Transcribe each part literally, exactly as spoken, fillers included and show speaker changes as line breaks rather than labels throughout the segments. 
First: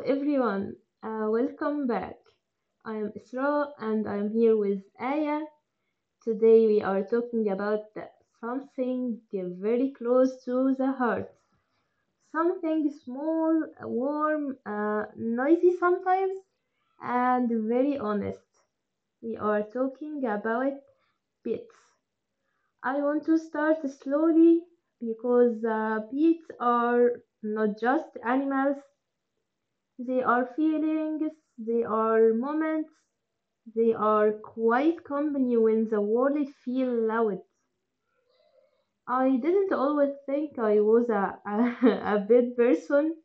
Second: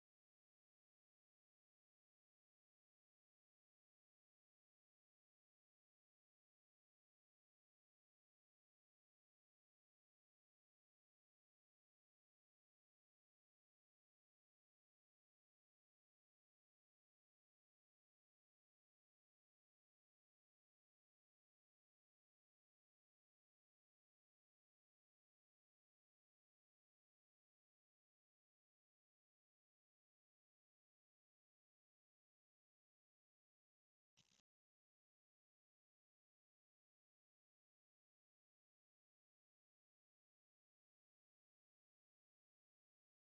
everyone. Uh, welcome back. I am Isra and I'm here with Aya. Today we are talking about the- something very close to the heart. Something small, warm, uh, noisy sometimes, and very honest. We are talking about pets. I want to start slowly because uh, pets are not just animals. They are feelings, they are moments, they are quite company when the world feels loud. I didn't always think I was a, a, a bad person.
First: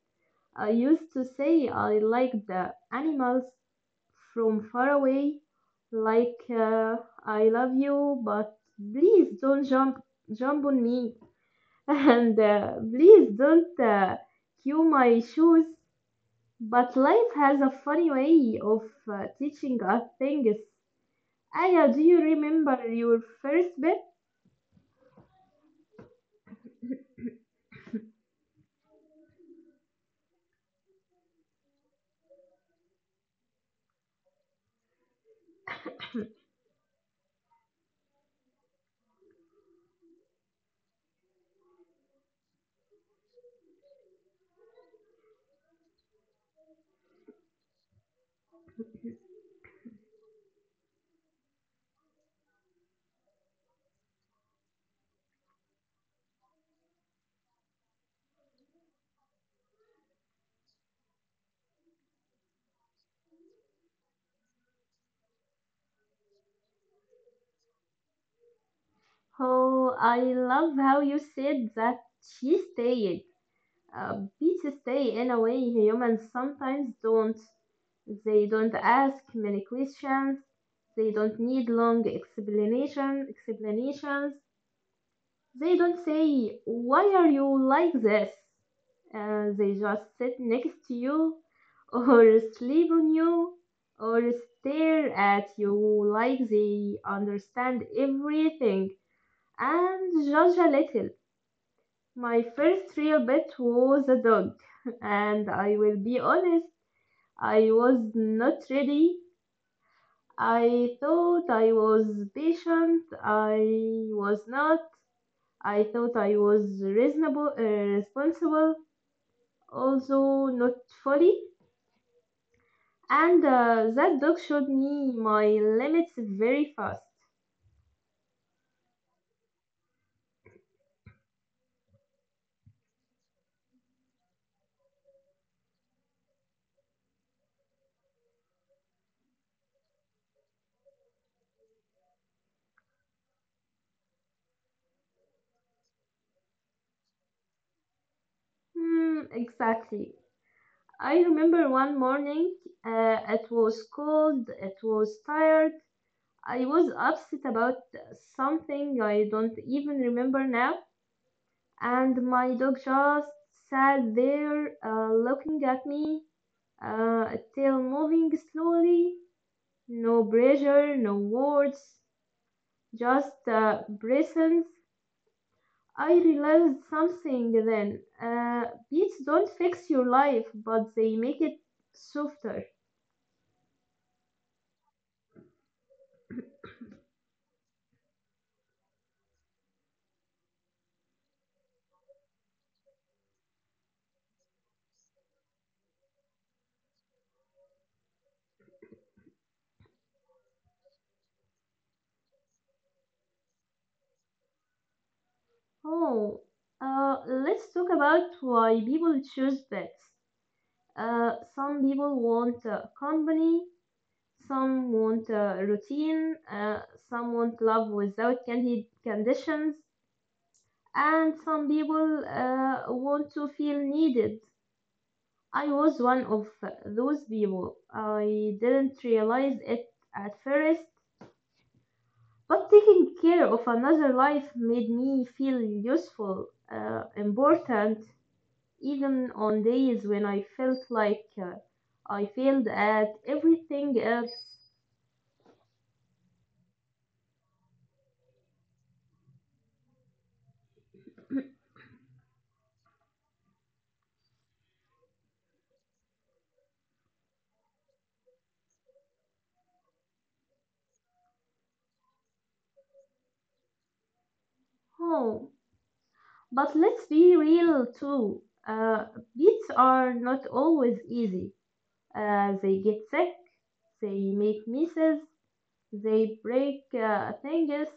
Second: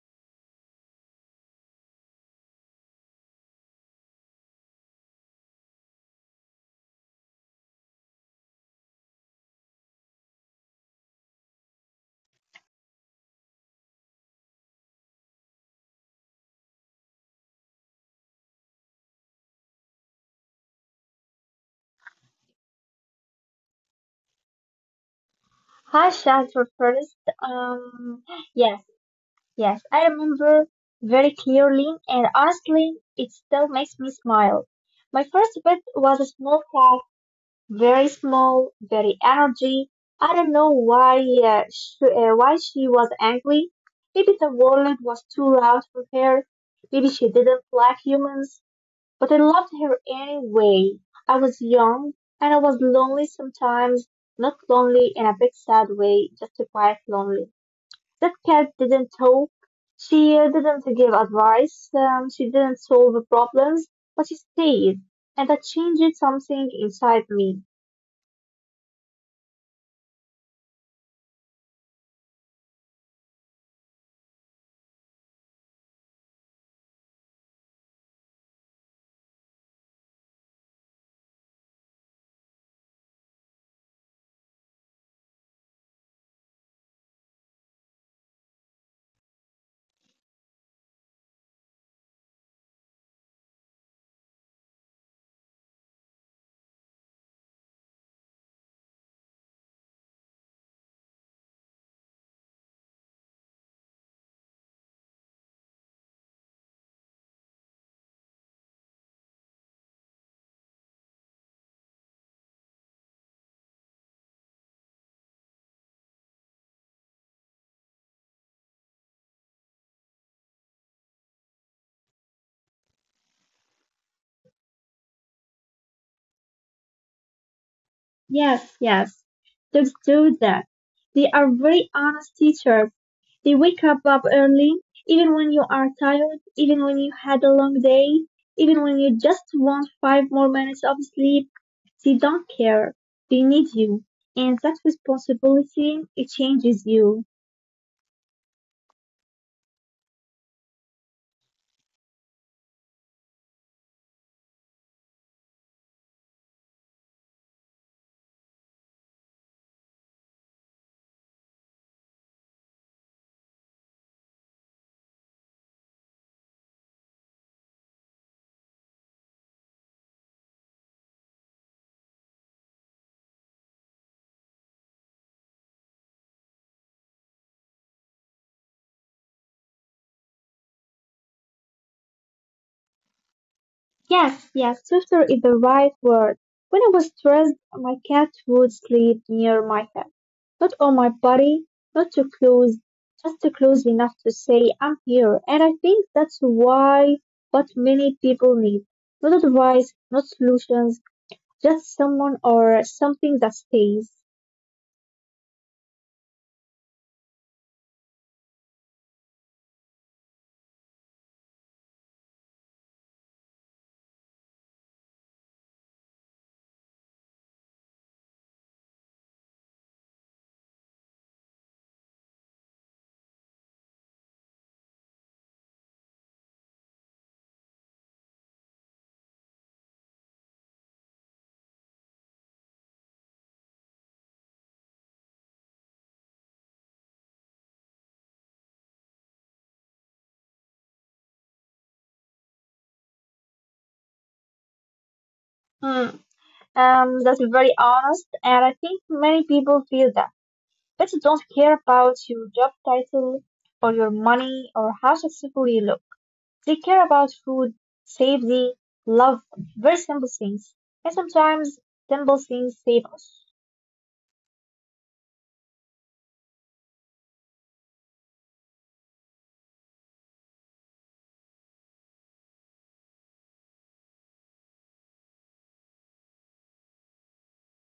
I used to say I liked the animals from far away, like uh, I love you, but please don't jump jump on me, and uh, please don't uh, cue my shoes. But life has a funny way of uh, teaching us things. Aya, do you remember your first bit?
Hi, Shazwa first. Um, yes, yes, I remember very clearly, and honestly, it still makes me smile. My first pet was a small cat, very small, very energy. I don't know why uh, sh- uh, why she was angry. Maybe the world was too loud for her. Maybe she didn't like humans. But I loved her anyway. I was young and I was lonely sometimes, not lonely in a big sad way, just a quiet lonely. That cat didn't talk. She uh, didn't give advice. Um, she didn't solve the problems, but she stayed. And that changed something inside me.
Oh, I love how you said that she stayed. Uh, beats stay in a way humans sometimes don't. They don't ask many questions. They don't need long explanation explanations. They don't say, "Why are you like this?" Uh, they just sit next to you, or sleep on you, or stare at you like they understand everything and judge a little. My first real pet was a dog, and I will be honest, I was not ready. I thought I was patient, I was not. I thought I was reasonable, uh, responsible, also not fully, and uh, that dog showed me my limits very fast.
Yes, yes, they do that. They are very honest teachers. They wake up up early, even when you are tired, even when you had a long day, even when you just want five more minutes of sleep. They don't care. They need you. And that responsibility, it changes you.
Hmm, exactly. I remember one morning, uh, it was cold, it was tired, I was upset about something I don't even remember now, and my dog just sat there uh, looking at me, uh, tail moving slowly. No pressure, no words, just uh, presence. I realized something then. Uh, beats don't fix your life, but they make it softer.
Yes, yes, softer is the right word. When I was stressed, my cat would sleep near my head. Not on my body, not too close, just too close enough to say, I'm here. And I think that's why what many people need. Not advice, not solutions, just someone or something that stays.
Oh, uh, let's talk about why people choose pets. Uh, some people want uh, company, some want uh, routine, uh, some want love without candid conditions, and some people uh, want to feel needed. I was one of those people. I didn't realize it at first, but taking care of another life made me feel useful, uh, important, even on days when I felt like uh, I failed at everything else.
Hmm. Um, that's very honest, and I think many people feel that. Pets don't care about your job title or your money or how successful you look. They care about food, safety, love, very simple things. And sometimes simple things save us.
Oh, but let's be real too. Uh, Beats are not always easy. Uh, they get sick, they make misses, they break uh, things.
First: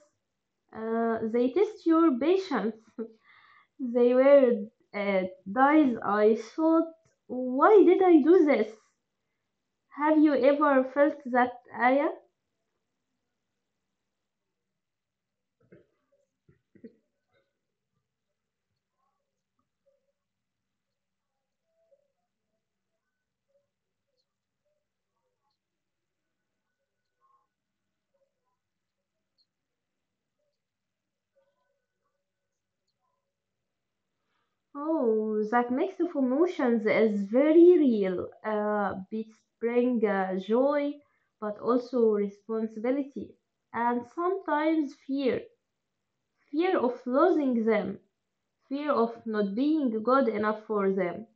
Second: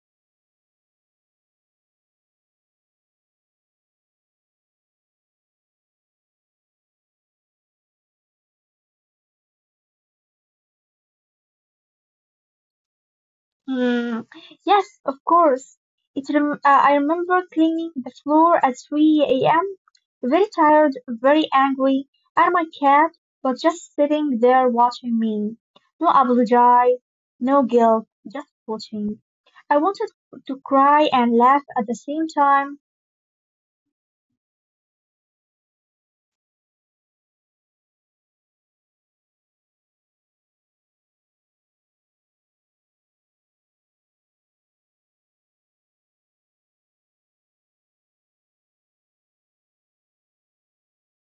Uh, they test your patience. They were uh, dies. I thought, why did I do this? Have you ever felt that, Aya?
Hmm. Yes, of course. It rem- uh, I remember cleaning the floor at three a m. Very tired, very angry, and my cat was just sitting there watching me. No apology, no guilt, just watching. I wanted to cry and laugh at the same time.
Oh, that mix of emotions is very real. Uh, beats bring uh, joy, but also responsibility, and sometimes fear. Fear of losing them. Fear of not being good enough for them.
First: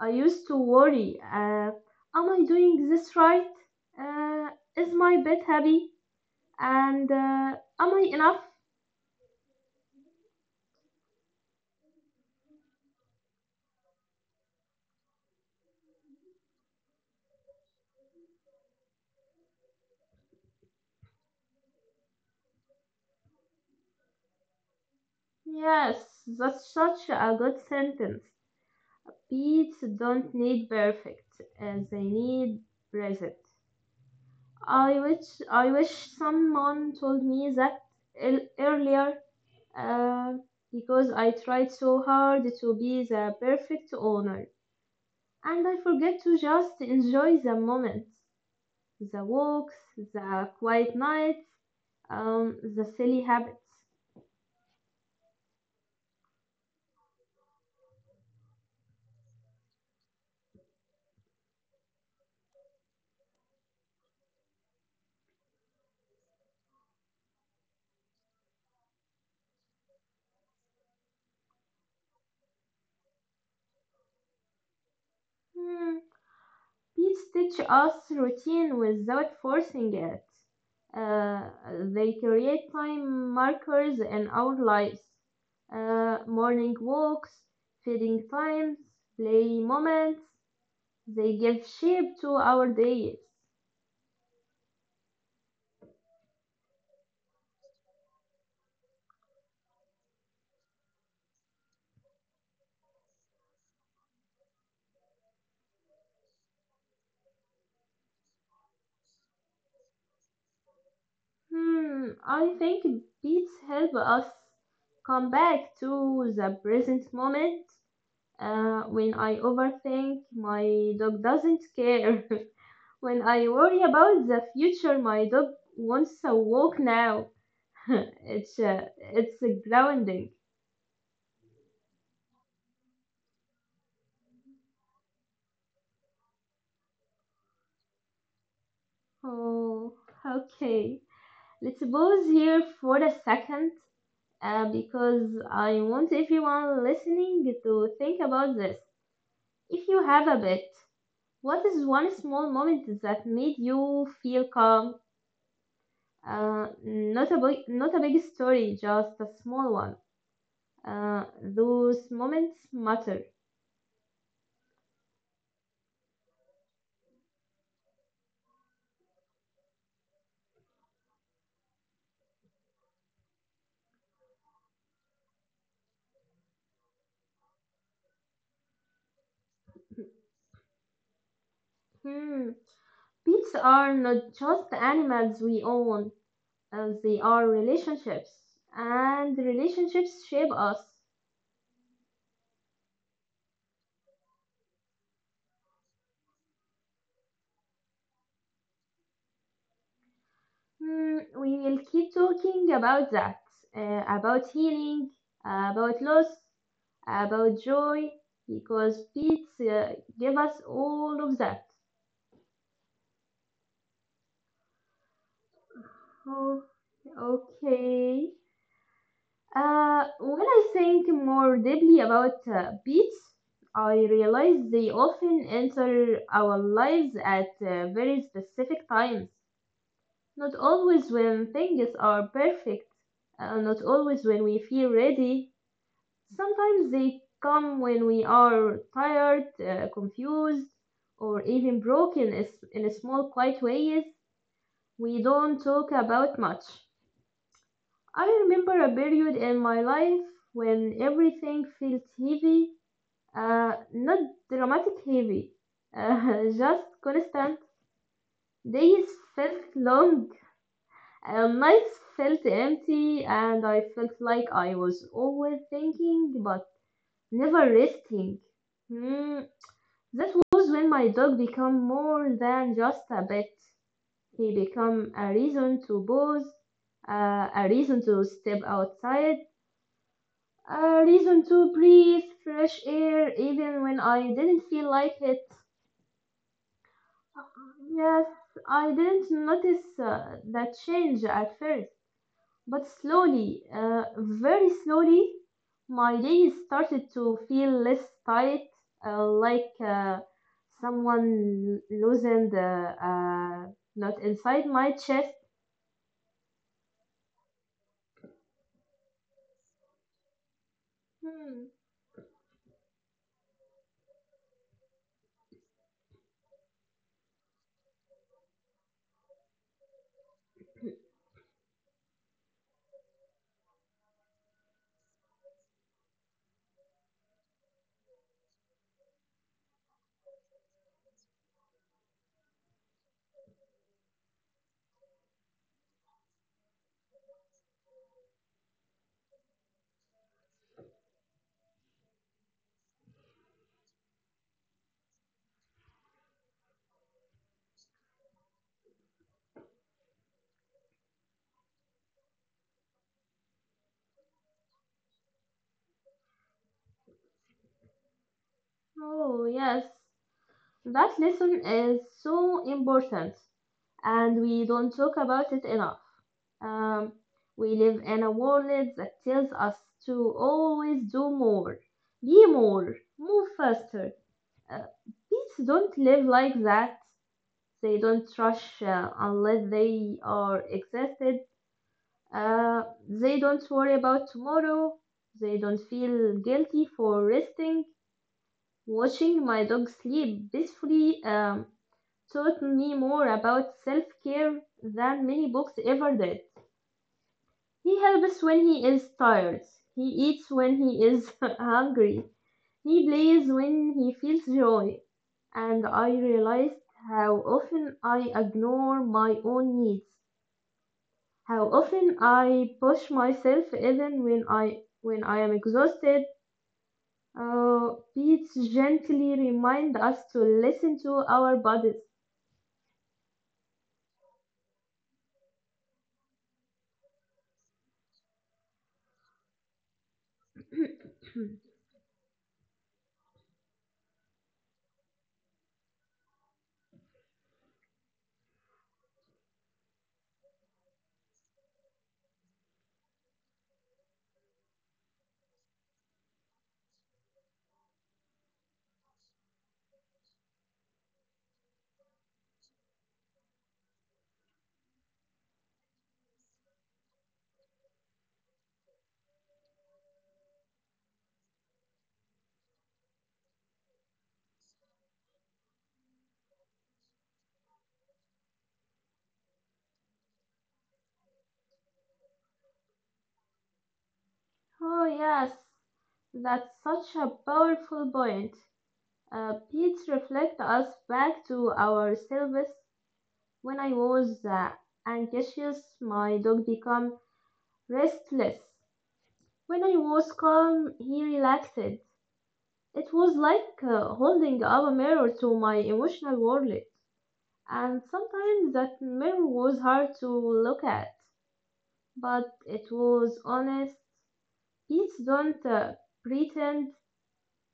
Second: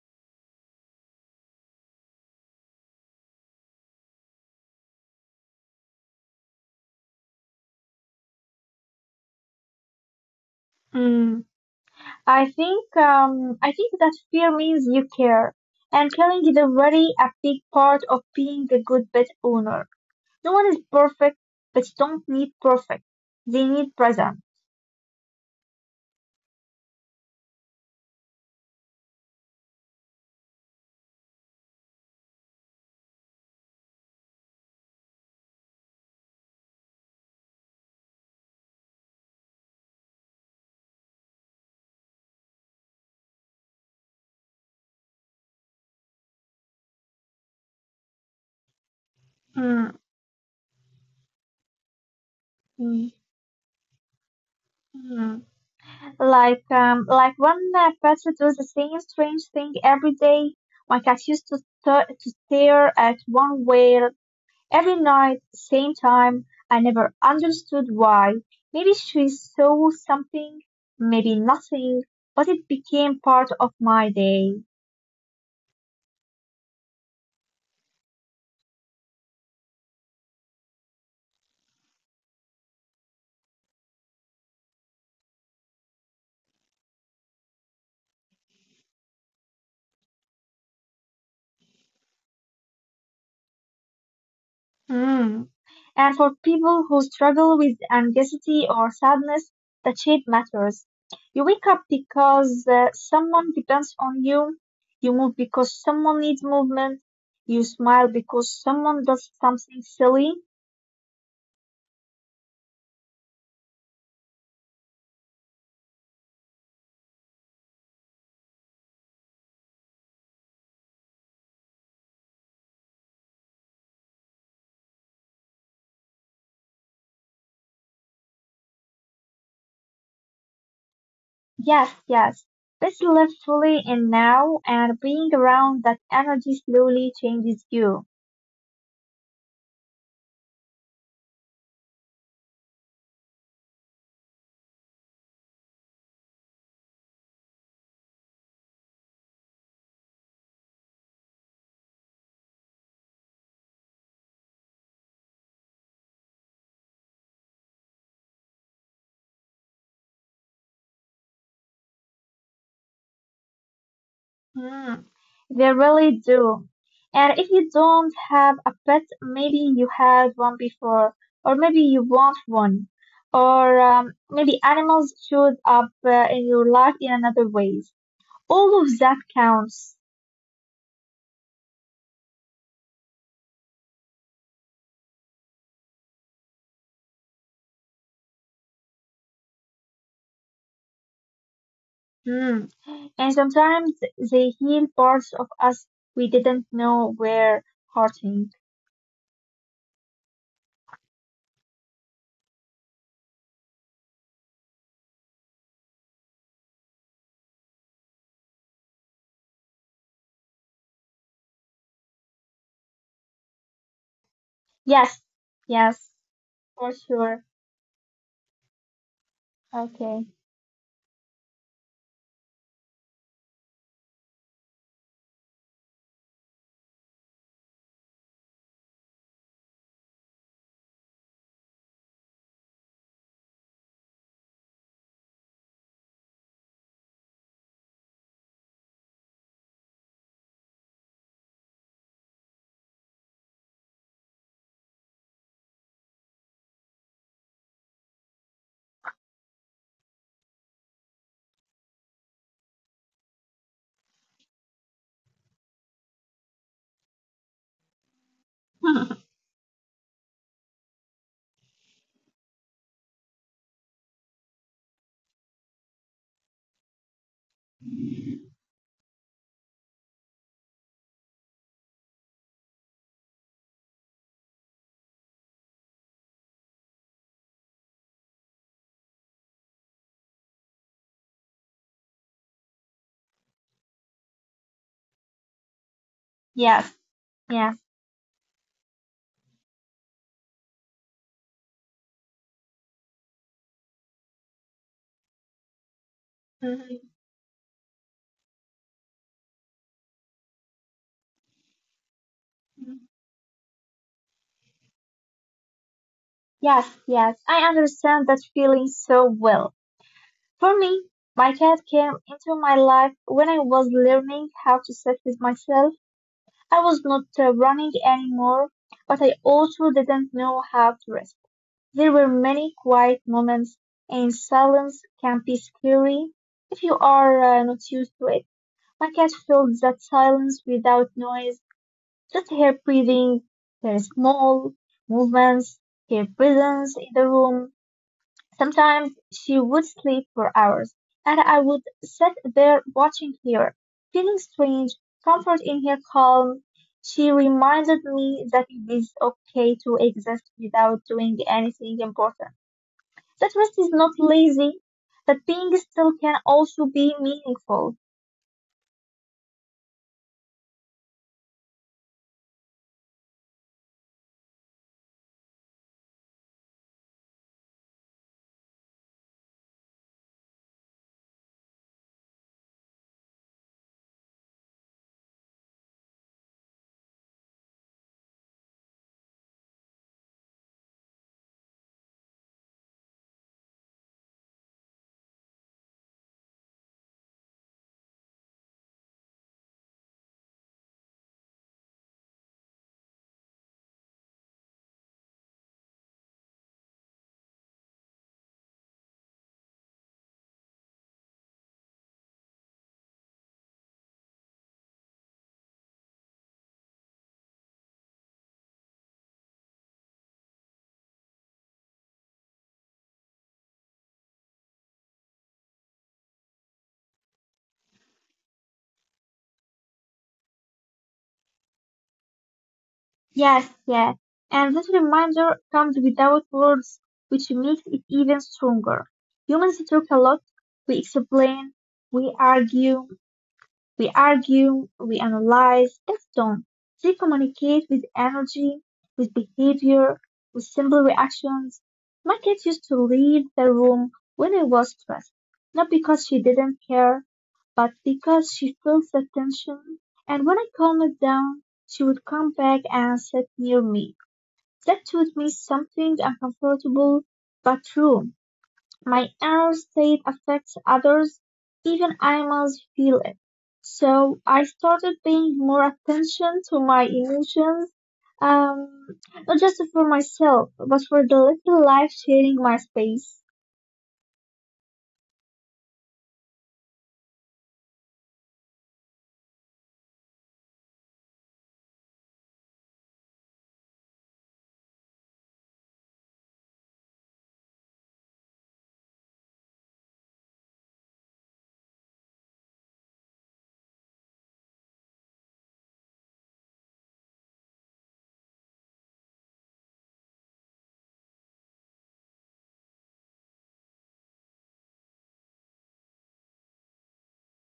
I used to worry, uh, am I doing this right? Uh, is my pet happy? And uh, am I enough?
Hmm. I think um, I think that fear means you care, and caring is a very a big part of being a good pet owner. No one is perfect, but you don't need perfect. They need present.
Yes, that's such a good sentence. Pets don't need perfect, uh, they need present. I wish I wish someone told me that el- earlier, uh, because I tried so hard to be the perfect owner, and I forget to just enjoy the moment. The walks,
Mm,
the quiet nights, um, the
mm,
silly habits.
mm. Like um, like one uh, pet does the same strange thing every day. My cat used to st- to stare at one way every night, same time. I never understood why. Maybe she saw something, maybe nothing, but it became part of my day.
Hmm. Bees teach us routine without forcing it. Uh, they create time markers in our lives. Uh, morning walks, feeding times, play moments. They give shape to our days.
Mm. And for people who struggle with anxiety or sadness, the shape matters. You wake up because uh, someone depends on you. You move because someone needs movement. You smile because someone does something silly.
Hmm, I think beats help us come back to the present moment. Uh, when I overthink, my dog doesn't care. When I worry about the future, my dog wants a walk now. it's uh, it's a grounding.
Yes, yes. Let's live fully in now, and being around that energy slowly changes you.
Oh, okay. Let's pause here for a second, uh, because I want everyone listening to think about this. If you have a pet, what is one small moment that made you feel calm? Uh, not a big, not a big story, just a small one. Uh, those moments matter.
Hmm. They really do. And if you don't have a pet, maybe you had one before, or maybe you want one, or um, maybe animals showed up uh, in your life in another ways. All of that counts.
Hmm. Pets are not just animals we own, uh, they are relationships, and relationships shape us.
Hmm. And sometimes they heal parts of us we didn't know were hurting.
Hmm. We will keep talking about that, uh, about healing, about loss, about joy, because pets uh, give us all of that.
Yes, yes,
Oh,
for sure.
okay. Uh,
Okay.
when I think more deeply about uh, pets, I realize they often enter our lives at uh, very specific times. Not always when things are perfect, uh, not always when we feel ready. Sometimes they come when we are tired, uh, confused, or even broken is- in small, quiet ways we don't talk about much. I remember a period in my life when everything felt heavy, uh, not dramatic heavy, uh, just constant. Days felt long, and nights felt empty, and I felt like I was always thinking but never resting. Hmm, that was when my dog became more than just a pet. He became a reason to pause, uh, a reason to step outside. A reason to breathe fresh air even when I didn't feel like it.
Yes, yes.
Yes, I didn't notice uh, that change at first, but slowly, uh, very slowly, my days started
Mhm.
to feel less tight, uh, like uh, someone loosened uh, uh, not inside my chest.
Yes, yes. I understand that feeling so well. For me, my
Hmm.
cat came into my life when I was learning how to sit with myself. I was not uh, running anymore, but I also didn't know how to rest. There were many quiet moments, and silence can be scary if you are uh, not used to it. My cat filled that silence without noise. Just her breathing, her small movements, her presence in the room. Sometimes she would sleep for hours, and I would sit there watching her, feeling strange comfort in her calm. She reminded me that it is okay to exist without doing anything important. That rest is not lazy, that being still can also be meaningful.
Oh, yes. That lesson is so important, and we don't talk about it enough. Um, we live in a world that tells us to always do more, be more, move faster. Uh, Bees don't live like that. They don't rush uh, unless they are exhausted. Uh, they don't worry about tomorrow. They don't feel guilty for resting. Watching my dog sleep peacefully um, taught me more about self care than many books ever did. He helps when he is tired, he eats when he is hungry, he plays when he feels joy, and I realized how often I ignore my own needs, how often I push myself even when I when I am exhausted. Uh, Pete gently reminds us to listen to our bodies.
Yes, yes. And that reminder comes without words, which makes it even stronger. Humans talk a lot, we explain, we argue, we argue, we analyze, that's done. They communicate with energy, with behavior, with simple reactions. My cat used to leave the room when I was stressed, not because she didn't care, but because she felt the tension. And when I calmed it down, she would come back and sit near me. That taught me something uncomfortable but true. My inner state affects others, even animals feel it. So I started paying more attention to my emotions, um, not just for myself, but for the little life sharing my space.
Oh, yes, that's such a powerful point. Uh, Pete reflect us back to our service. When I was uh, anxious, my dog became restless. When I was calm, he relaxed. It was like uh, holding up a mirror to my emotional world, and sometimes that mirror was hard to look at, but it was honest. Pets don't uh, pretend.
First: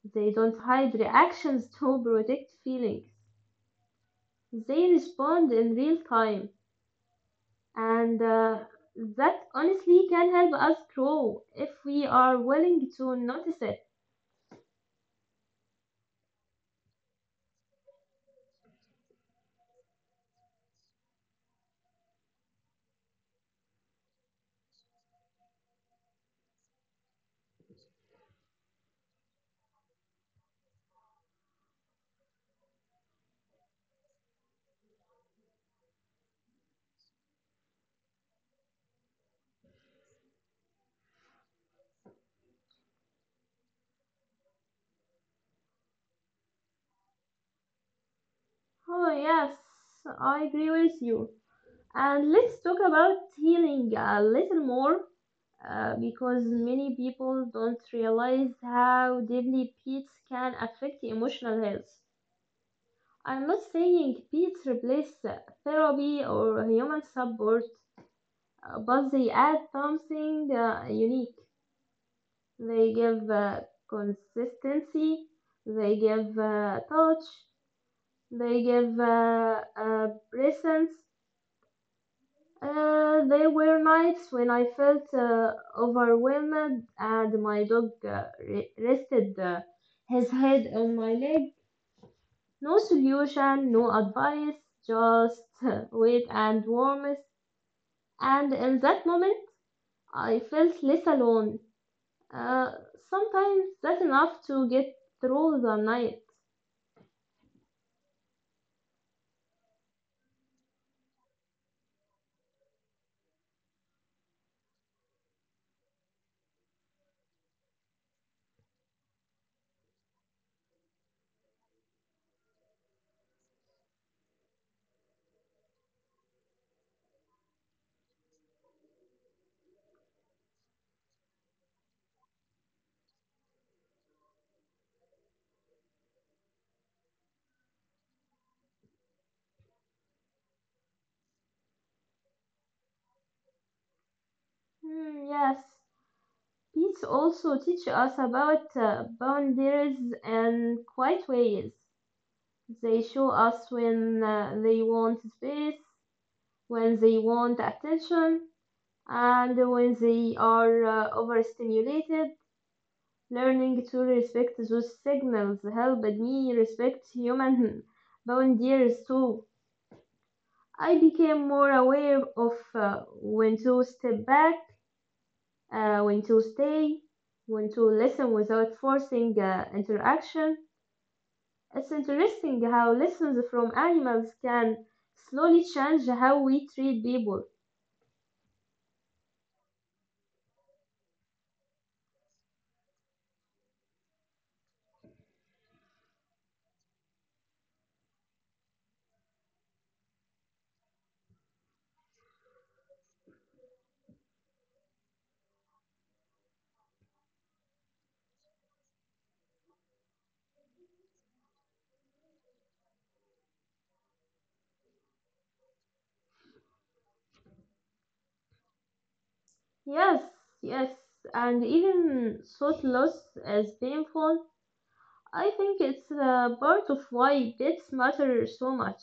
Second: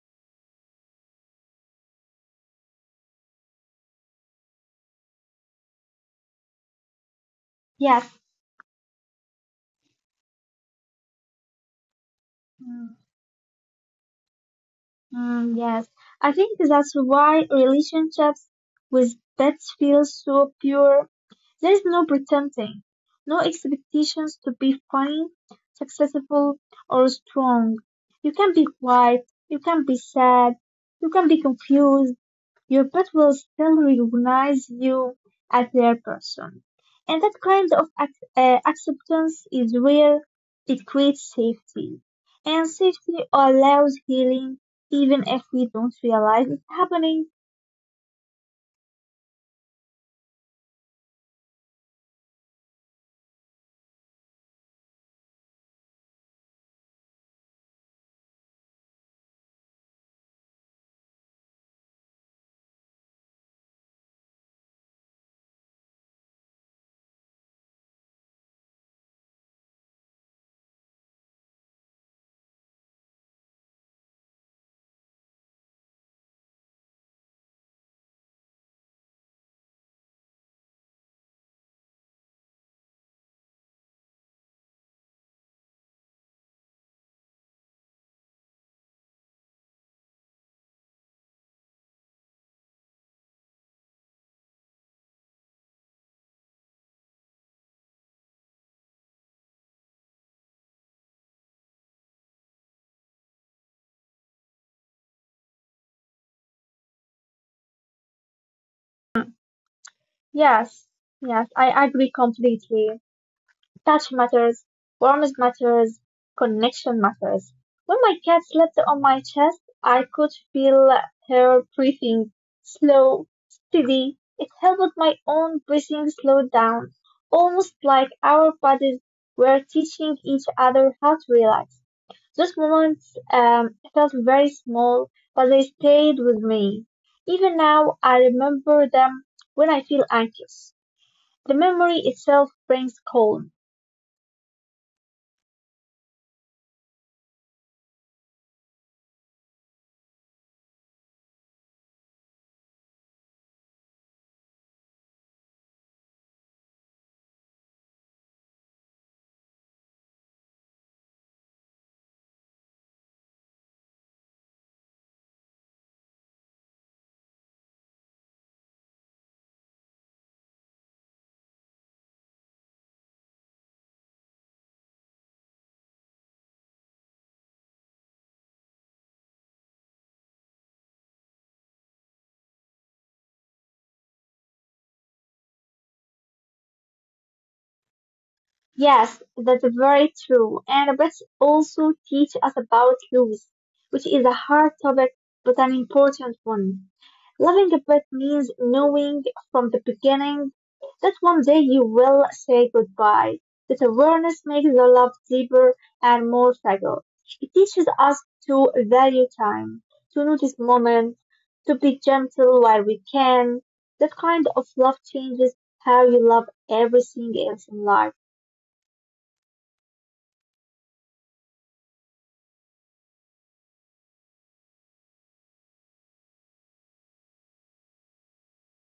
They don't hide reactions to protect feelings. They respond in real time.
Yes.
And uh, that honestly can help us grow if we are willing
Mm.
to notice it.
Mm, yes, I think that's why relationships with pets feel so pure. There is no pretending, no expectations to be fine, successful, or strong. You can be quiet, you can be sad, you can be confused. Your pet will still recognize you as their person. And that kind of ac- uh, acceptance is where it creates safety. And safety allows healing even if we don't realize it's happening.
Oh, yes, I agree with you. And let's talk about healing a little more uh, because many people don't realize how deeply pets can affect emotional health. I'm not saying pets replace therapy or human support. Uh, but they add something uh, unique. They give uh, consistency, they give uh, touch, they give uh, uh, presence. Uh, there were nights when I felt uh, overwhelmed and my dog uh, re- rested uh, his head on my leg. No solution, no advice, just wait and warmth. And in that moment, I felt less alone. Uh, Sometimes that's enough to get through the night.
Yes, yes, I agree completely. Touch matters, warmth matters, connection matters. When my cat slept on my chest, I could feel her breathing, slow, steady. It helped my own breathing slow down, almost like our bodies were teaching each other how to relax. Those moments um, felt very small, but they stayed with me. Even now, I remember them when I feel anxious. The memory itself brings calm.
Hmm, yes, beats also teach us about uh, boundaries and quiet ways. They show us when uh, they want space, when they want attention, and when they are uh, overstimulated. Learning to respect those signals helped me respect human boundaries too. I became more aware of uh, when to step back, uh, when to stay, when to listen without forcing uh, interaction. It's interesting how lessons from animals can slowly change how we treat people.
Yes, that's very true. And books also teach us about loss, which is a hard topic but an important one. Loving a pet means knowing from the beginning that one day you will say goodbye. That awareness makes the love deeper and more fragile. It teaches us to value time, to notice moments, to be gentle while we can. That kind of love changes how you love everything else in life.
Yes, yes, and even thought loss is painful. I think it's uh, part of why pets matter so much.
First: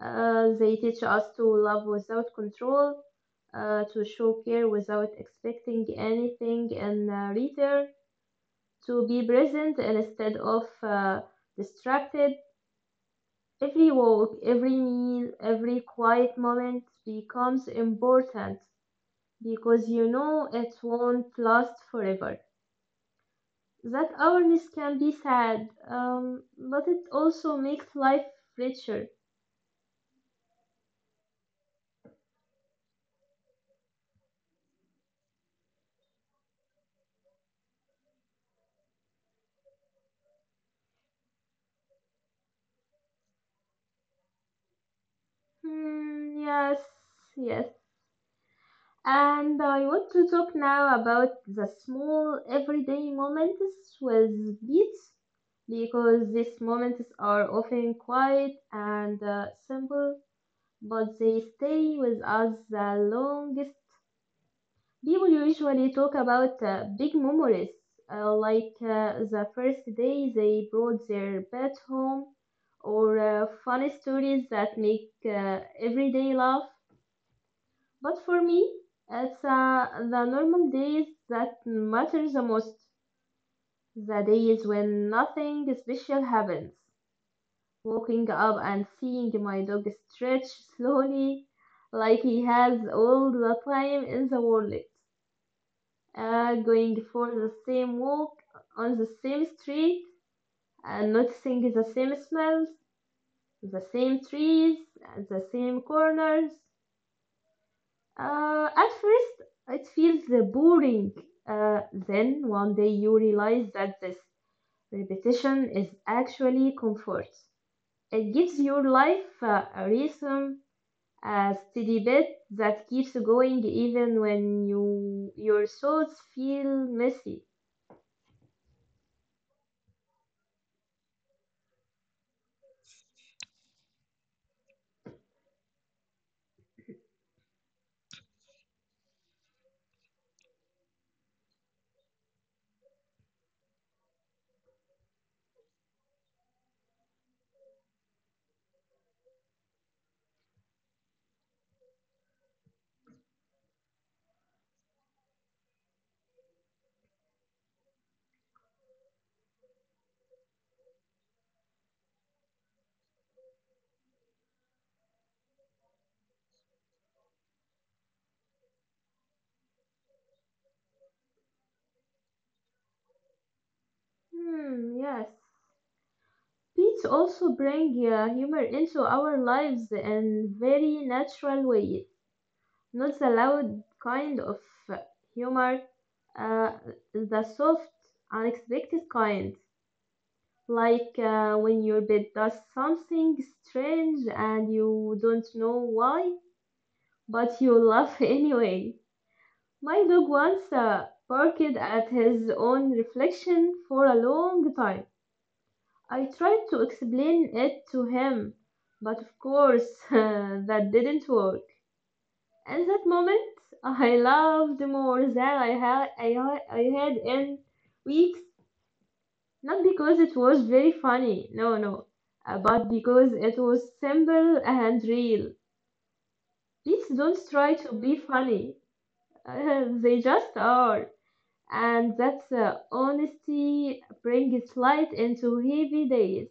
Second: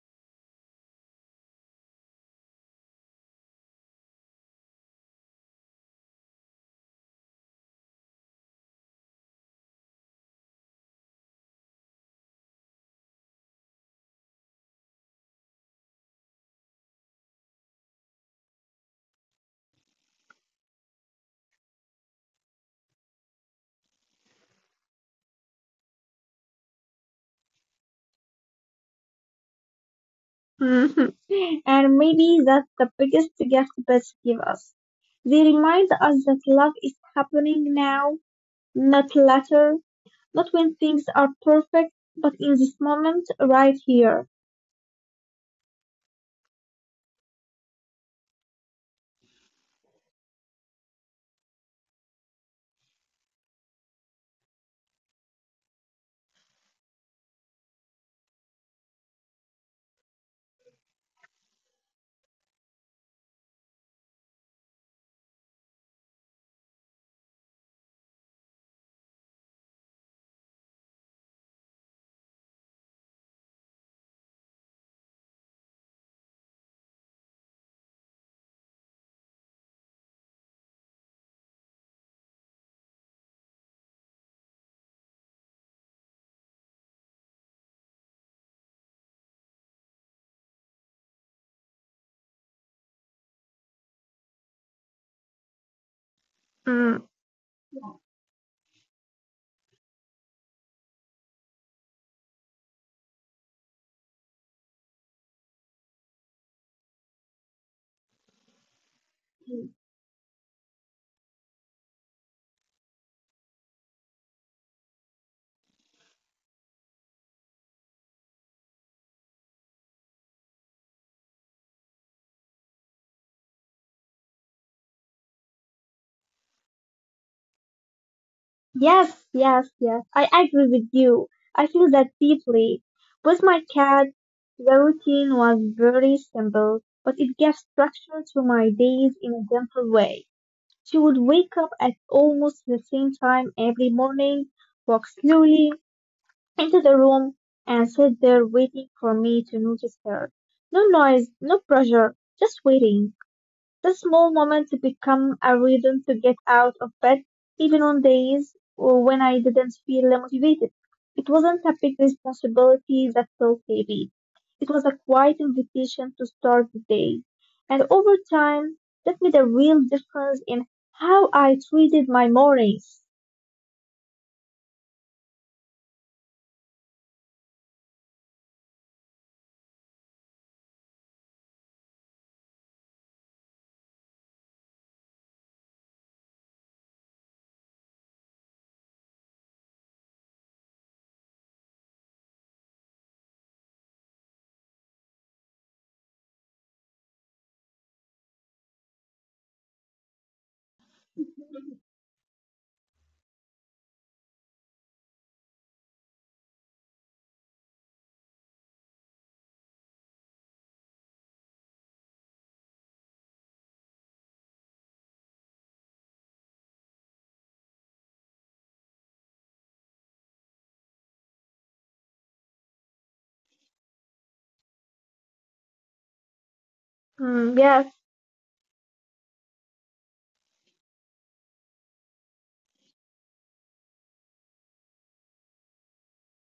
Uh, they teach us to love without control, uh, to show care without expecting anything in uh, return, to be present instead of uh, distracted. Every walk, every meal, every quiet moment becomes important because you know it won't last forever. That awareness can be sad, um, but it also makes life richer.
Mhm. And maybe that's the biggest gift pets give us. They remind us that love is happening now, not later, not when things are perfect, but in this moment right here.
Hmm, yes, yes. And I want to talk now about the small everyday moments with beats because these moments are often quiet and uh, simple, but they stay with us the longest. People usually talk about uh, big memories, uh, like uh, the first day they brought their pet home, or uh, funny stories that make uh, everyday laugh. But for me, it's uh, the normal days that matter the most. The days when nothing special happens. Waking up and seeing my dog stretch slowly, like he has all the time in the world. Uh,
Mm.
going for the same walk on the same street and noticing the same smells, the same trees, and the same corners. Uh, at first, it feels uh, boring. Uh, then one day you realize that this repetition is actually comfort. It gives your life uh, a rhythm, a steady beat that keeps going even when you your thoughts feel messy.
Yes, yes, yes. I agree with you. I feel that deeply. With my cat, the routine was very simple, but it gave structure to my days in a gentle way. She would wake up at almost the same time every morning, walk slowly into the room, and sit there waiting for me to notice her. No noise, no pressure, just waiting. The small moments become a reason to get out of bed, even on days when I didn't feel motivated. It wasn't a big responsibility that felt heavy. It was a quiet invitation to start the day. And over time, that made a real difference in how I treated my mornings.
Hmm, yes. Beats also bring uh, humor into our lives in very natural way. Not the loud kind of humor, uh, the soft, unexpected kind, like uh, when your pet does something strange and you don't know why, but you laugh anyway. My dog once uh, barked at his own reflection for a long time. I tried to explain it to him, but of course that didn't work. At that moment, I loved more than I had I, ha- I had in weeks, not because it was very funny, no, no, uh, but because it was simple and real. Please don't
Mm,
try
yes.
to be funny. They just are, and that's uh, honesty brings light into heavy days.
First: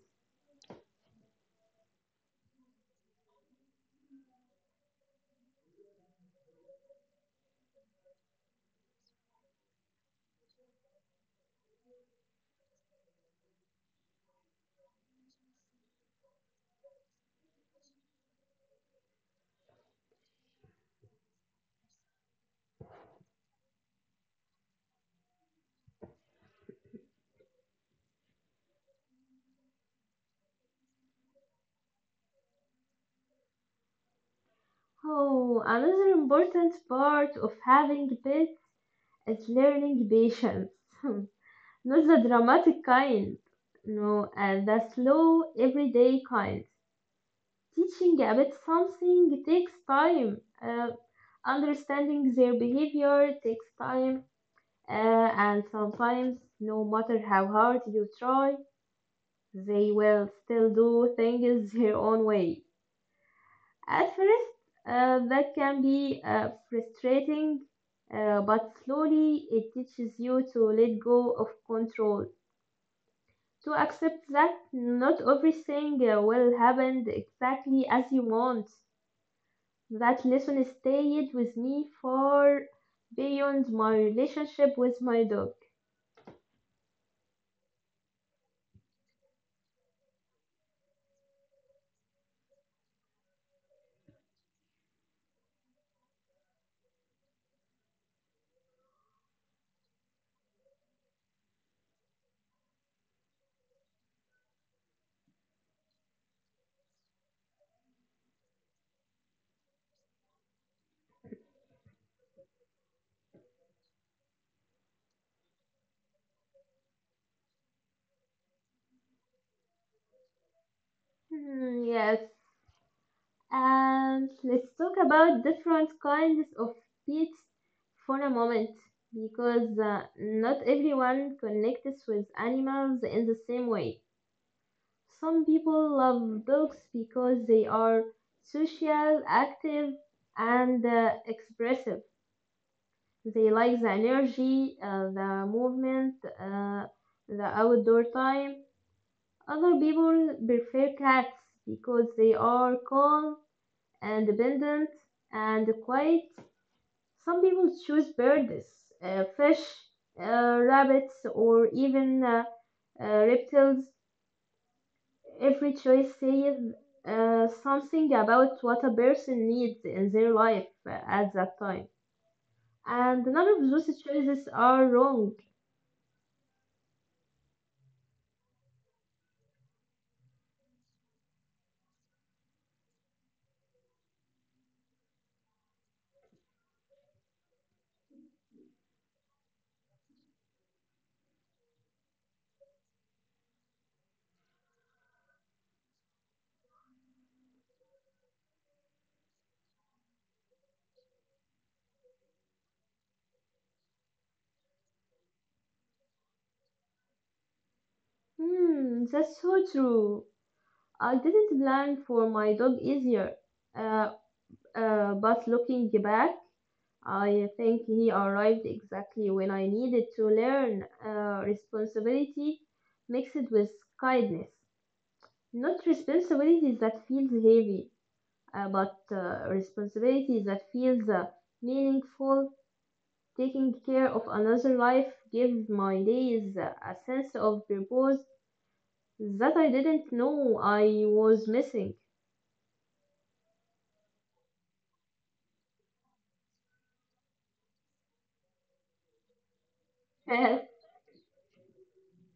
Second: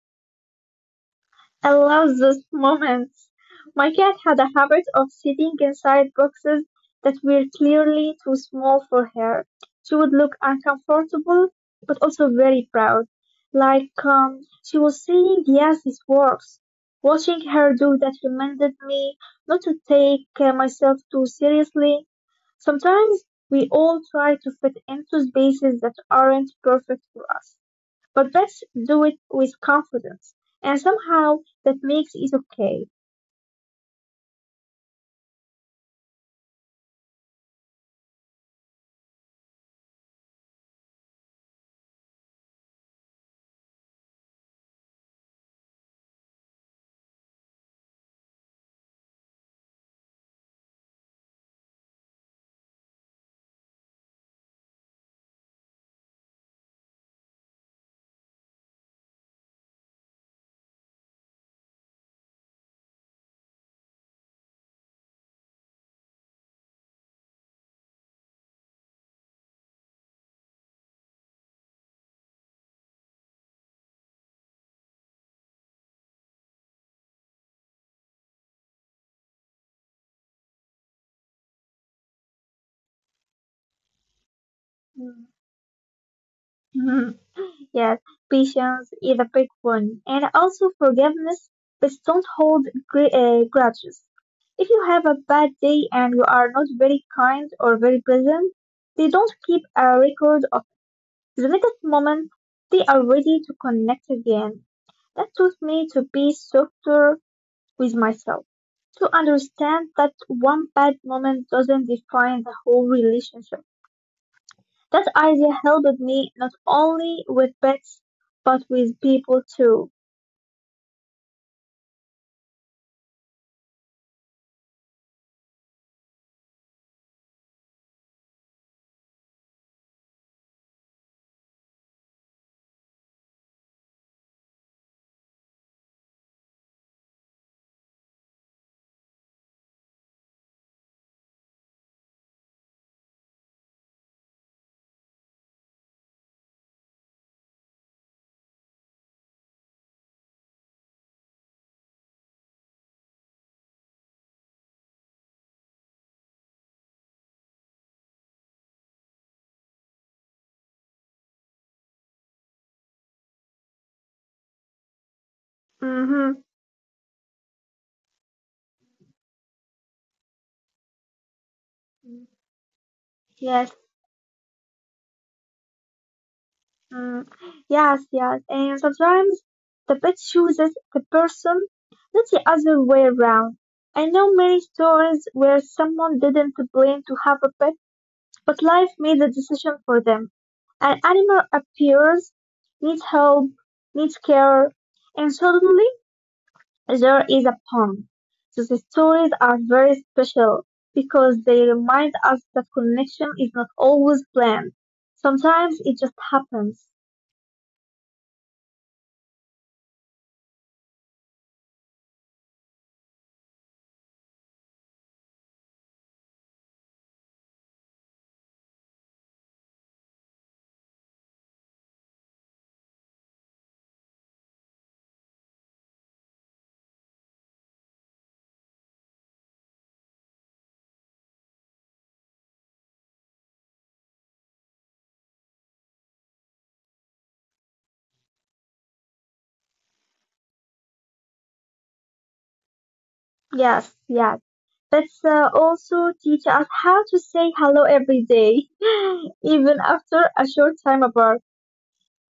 I love those moments. My cat had a habit of sitting inside boxes that were clearly too small for her. She would look uncomfortable, but also very proud. Like um, she was saying, yes, this works. Watching her do that reminded me not to take uh, myself too seriously. Sometimes we all try to fit into spaces that aren't perfect for us. But let's do it with confidence. And somehow that makes it okay.
Oh, another important part of having pets is learning patience. Not the dramatic kind, no, and the slow, everyday kind. Teaching a pet something takes time. Uh, Understanding their behavior takes time, uh, and sometimes, no matter how hard you try, they will still do things their own way. At first, uh, that can be uh, frustrating, uh, but slowly it teaches you to let go of control to accept that not everything uh, will happen exactly as you want. That lesson stayed with me far beyond my relationship with my dog.
Mm. Yes, patience is a big one. And also forgiveness, but don't hold gr- uh, grudges. If you have a bad day and you are not very kind or very present, they don't keep a record of the next moment they are ready to connect again. That taught me to be softer with myself to understand that one bad moment doesn't define the whole relationship. That idea helped me not only with pets but with people too.
Hmm, yes, and let's talk about different kinds of pets for a moment because uh, not everyone connects with animals in the same way. Some people love dogs because they are social, active, and uh, expressive. They like the energy, uh, the movement, uh, the outdoor time. Other people prefer cats because they are calm, independent, and quiet. Some people choose birds, uh, fish, uh, rabbits, or even uh, uh, reptiles. Every choice
Hmm.
says uh, something about what a person needs in their life uh, at that time. And none of
Yes,
those choices are wrong.
mm, yes, yes. And sometimes the pet chooses the person, not the other way around. I know many stories where someone didn't plan to have a pet. But life made the decision for them. An animal appears, needs help, needs care, and suddenly there is a pond. These stories are very special because they remind us that connection is not always planned. Sometimes it just happens.
Hmm, that's so true. I didn't plan for my dog easier. Uh, uh, but looking back, I think he arrived exactly when I needed to learn uh, responsibility mixed with kindness. Not responsibility that feels heavy, uh, but uh, responsibility that feels uh, meaningful. Taking care of another life gives my days uh, a sense of purpose that I didn't know I was missing.
Yes, yes. Pets uh, also teach us how to say hello every day, even after a
I
short time apart.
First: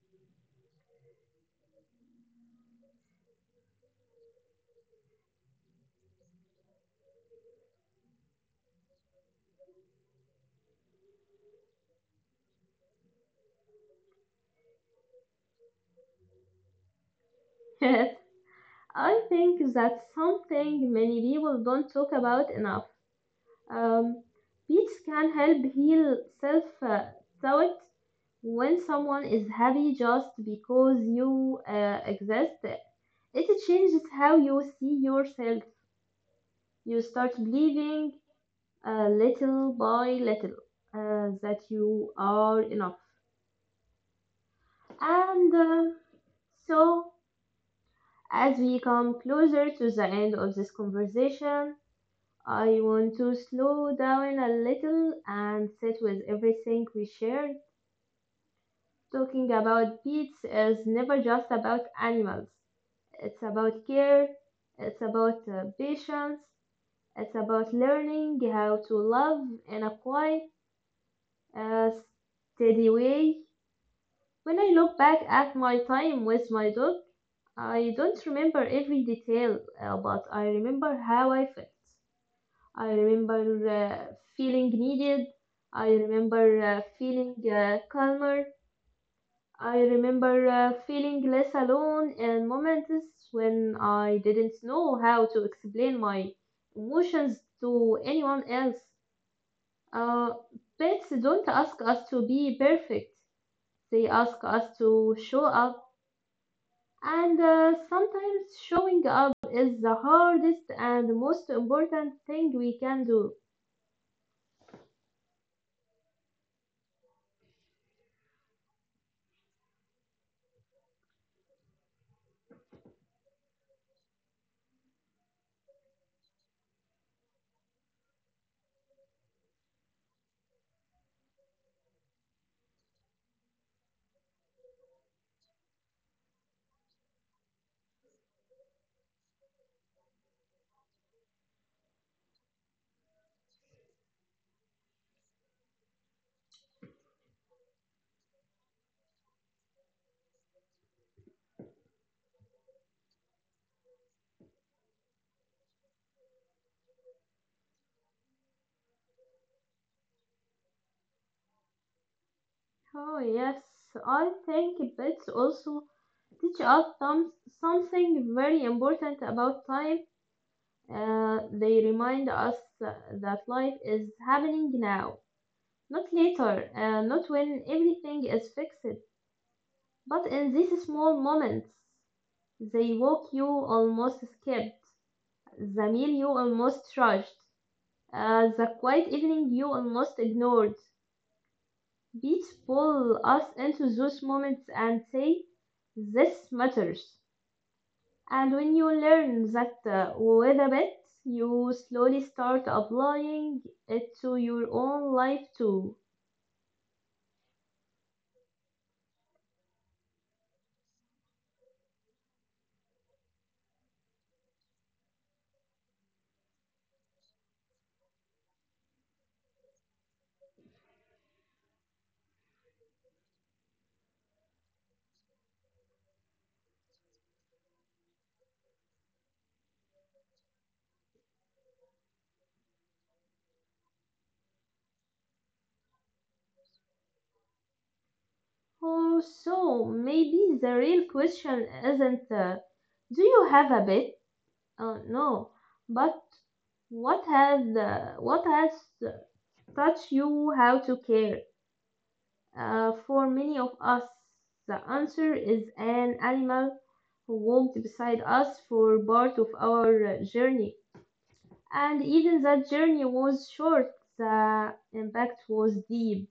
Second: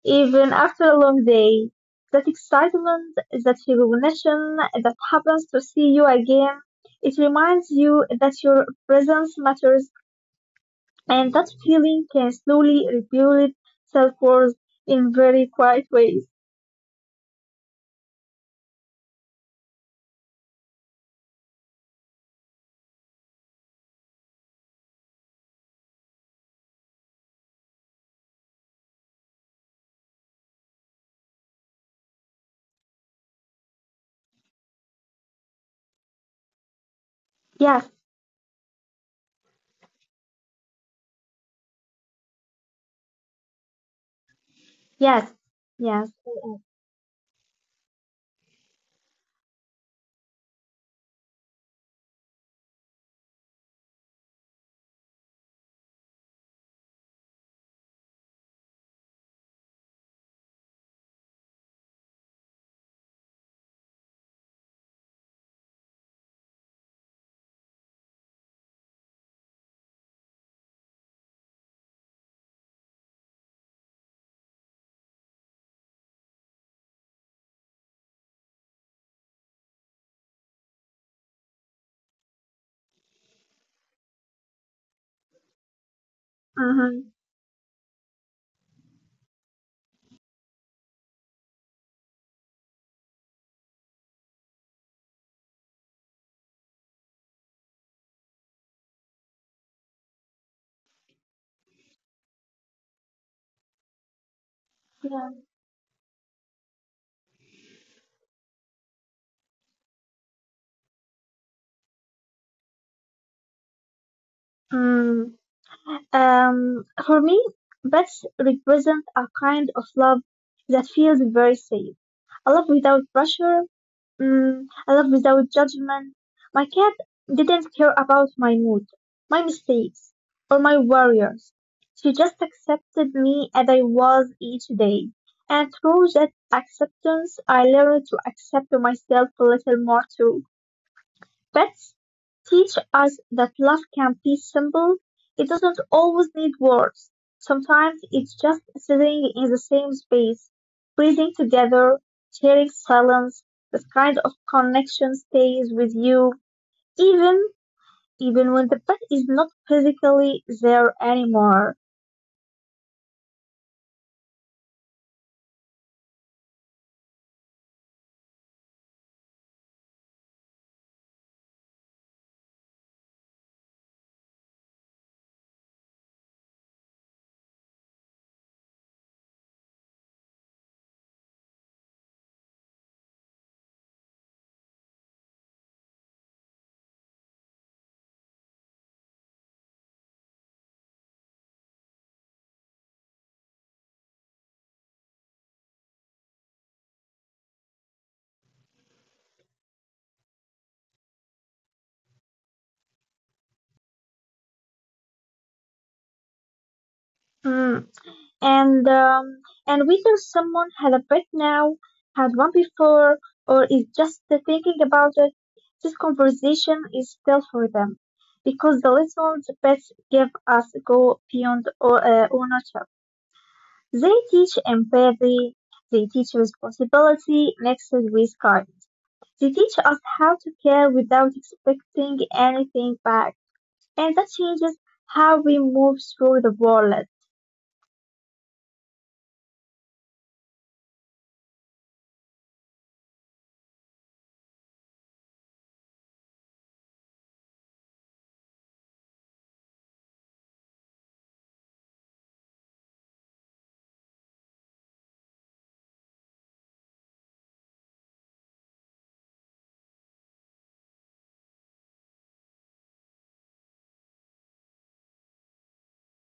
Even after a long day, that excitement, that recognition that happens to see you again, it reminds you that your presence matters and that feeling can slowly rebuild self-worth in very quiet ways.
think that's something many people don't talk about enough. Um, Beats can help heal self uh, doubt when someone is happy just because you uh, exist. It changes how you see yourself. You start
Yes,
believing uh, little by little uh, that you are enough.
yes,
And um,
yes. Uh-huh.
so, as we come closer to the end of this conversation, I want to slow down a little and sit with everything we shared. Talking about pets is never just about animals, it's about care, it's about uh, patience, it's about learning how to love in a quiet a steady way. When I look back at my time with my dog, I don't remember every detail, uh, but I remember how I felt. I remember uh, feeling needed. I remember uh,
Mm-hmm.
feeling uh, calmer. I remember uh, feeling less alone in moments when I didn't know how to explain my emotions to anyone else. Uh, Pets don't ask us to be perfect. They ask us to
Yeah.
show up, and uh, sometimes showing up is the hardest and most important thing we can do.
Mm. Um, for me, pets represent a kind of love that feels very safe. A love without pressure, mm, I love without judgment. My cat didn't care about my mood, my mistakes, or my warriors. She just accepted me as I was each day. And through that acceptance, I learned to accept myself a little more too. Pets teach us that love can be simple. It doesn't always need words. Sometimes it's just sitting in the same space, breathing together, sharing silence. This kind of connection stays with you even even when the pet is not physically there anymore.
Oh, yes, I think pets also teach us some, something very important about time. Uh, they remind us that life is happening now, not later, uh, not when everything is fixed, but in these small moments. They walk you almost skipped. The meal you almost rushed. Uh, the quiet evening you almost ignored. Beats pull us into those moments and say, this matters. And when you learn that uh, with a bit, you slowly start applying it to your own life too.
Hmm. and um, and whether someone had a pet now, had one before, or is just thinking about it, this conversation is still for them, because the lessons pets give us go beyond o- uh, ownership. They teach empathy, they teach responsibility mixed with kindness. They teach us how to care without expecting anything back, and that changes how we move through the world.
Oh, so maybe the real question isn't uh, do you have a bit? Uh, no, but what has uh, what has touch you how to care. Uh, for many of us, the answer is an animal who walked beside us for part of our uh, journey. And even that journey was short, the impact was deep.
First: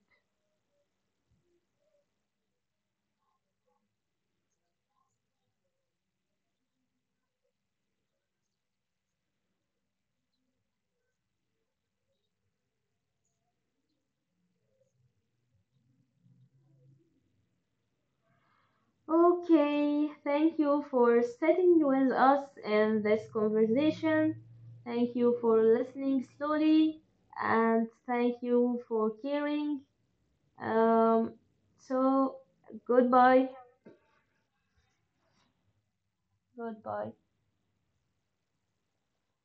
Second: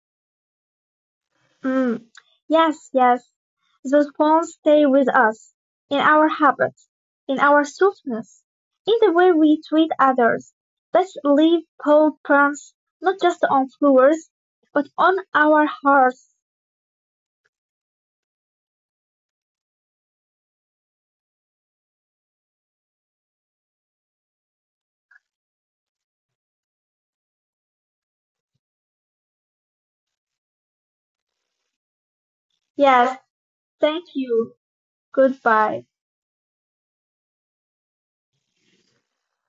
Mm, yes, yes. Those bones stay with us, in our habits, in our softness, in the way we treat others. Let's leave cold prints, not just on floors, but on our hearts.
Okay, thank you for sitting with us in this conversation. Thank you for listening slowly, and thank you for caring. Um, so,
Yes,
Goodbye.
thank you. Goodbye.
Goodbye.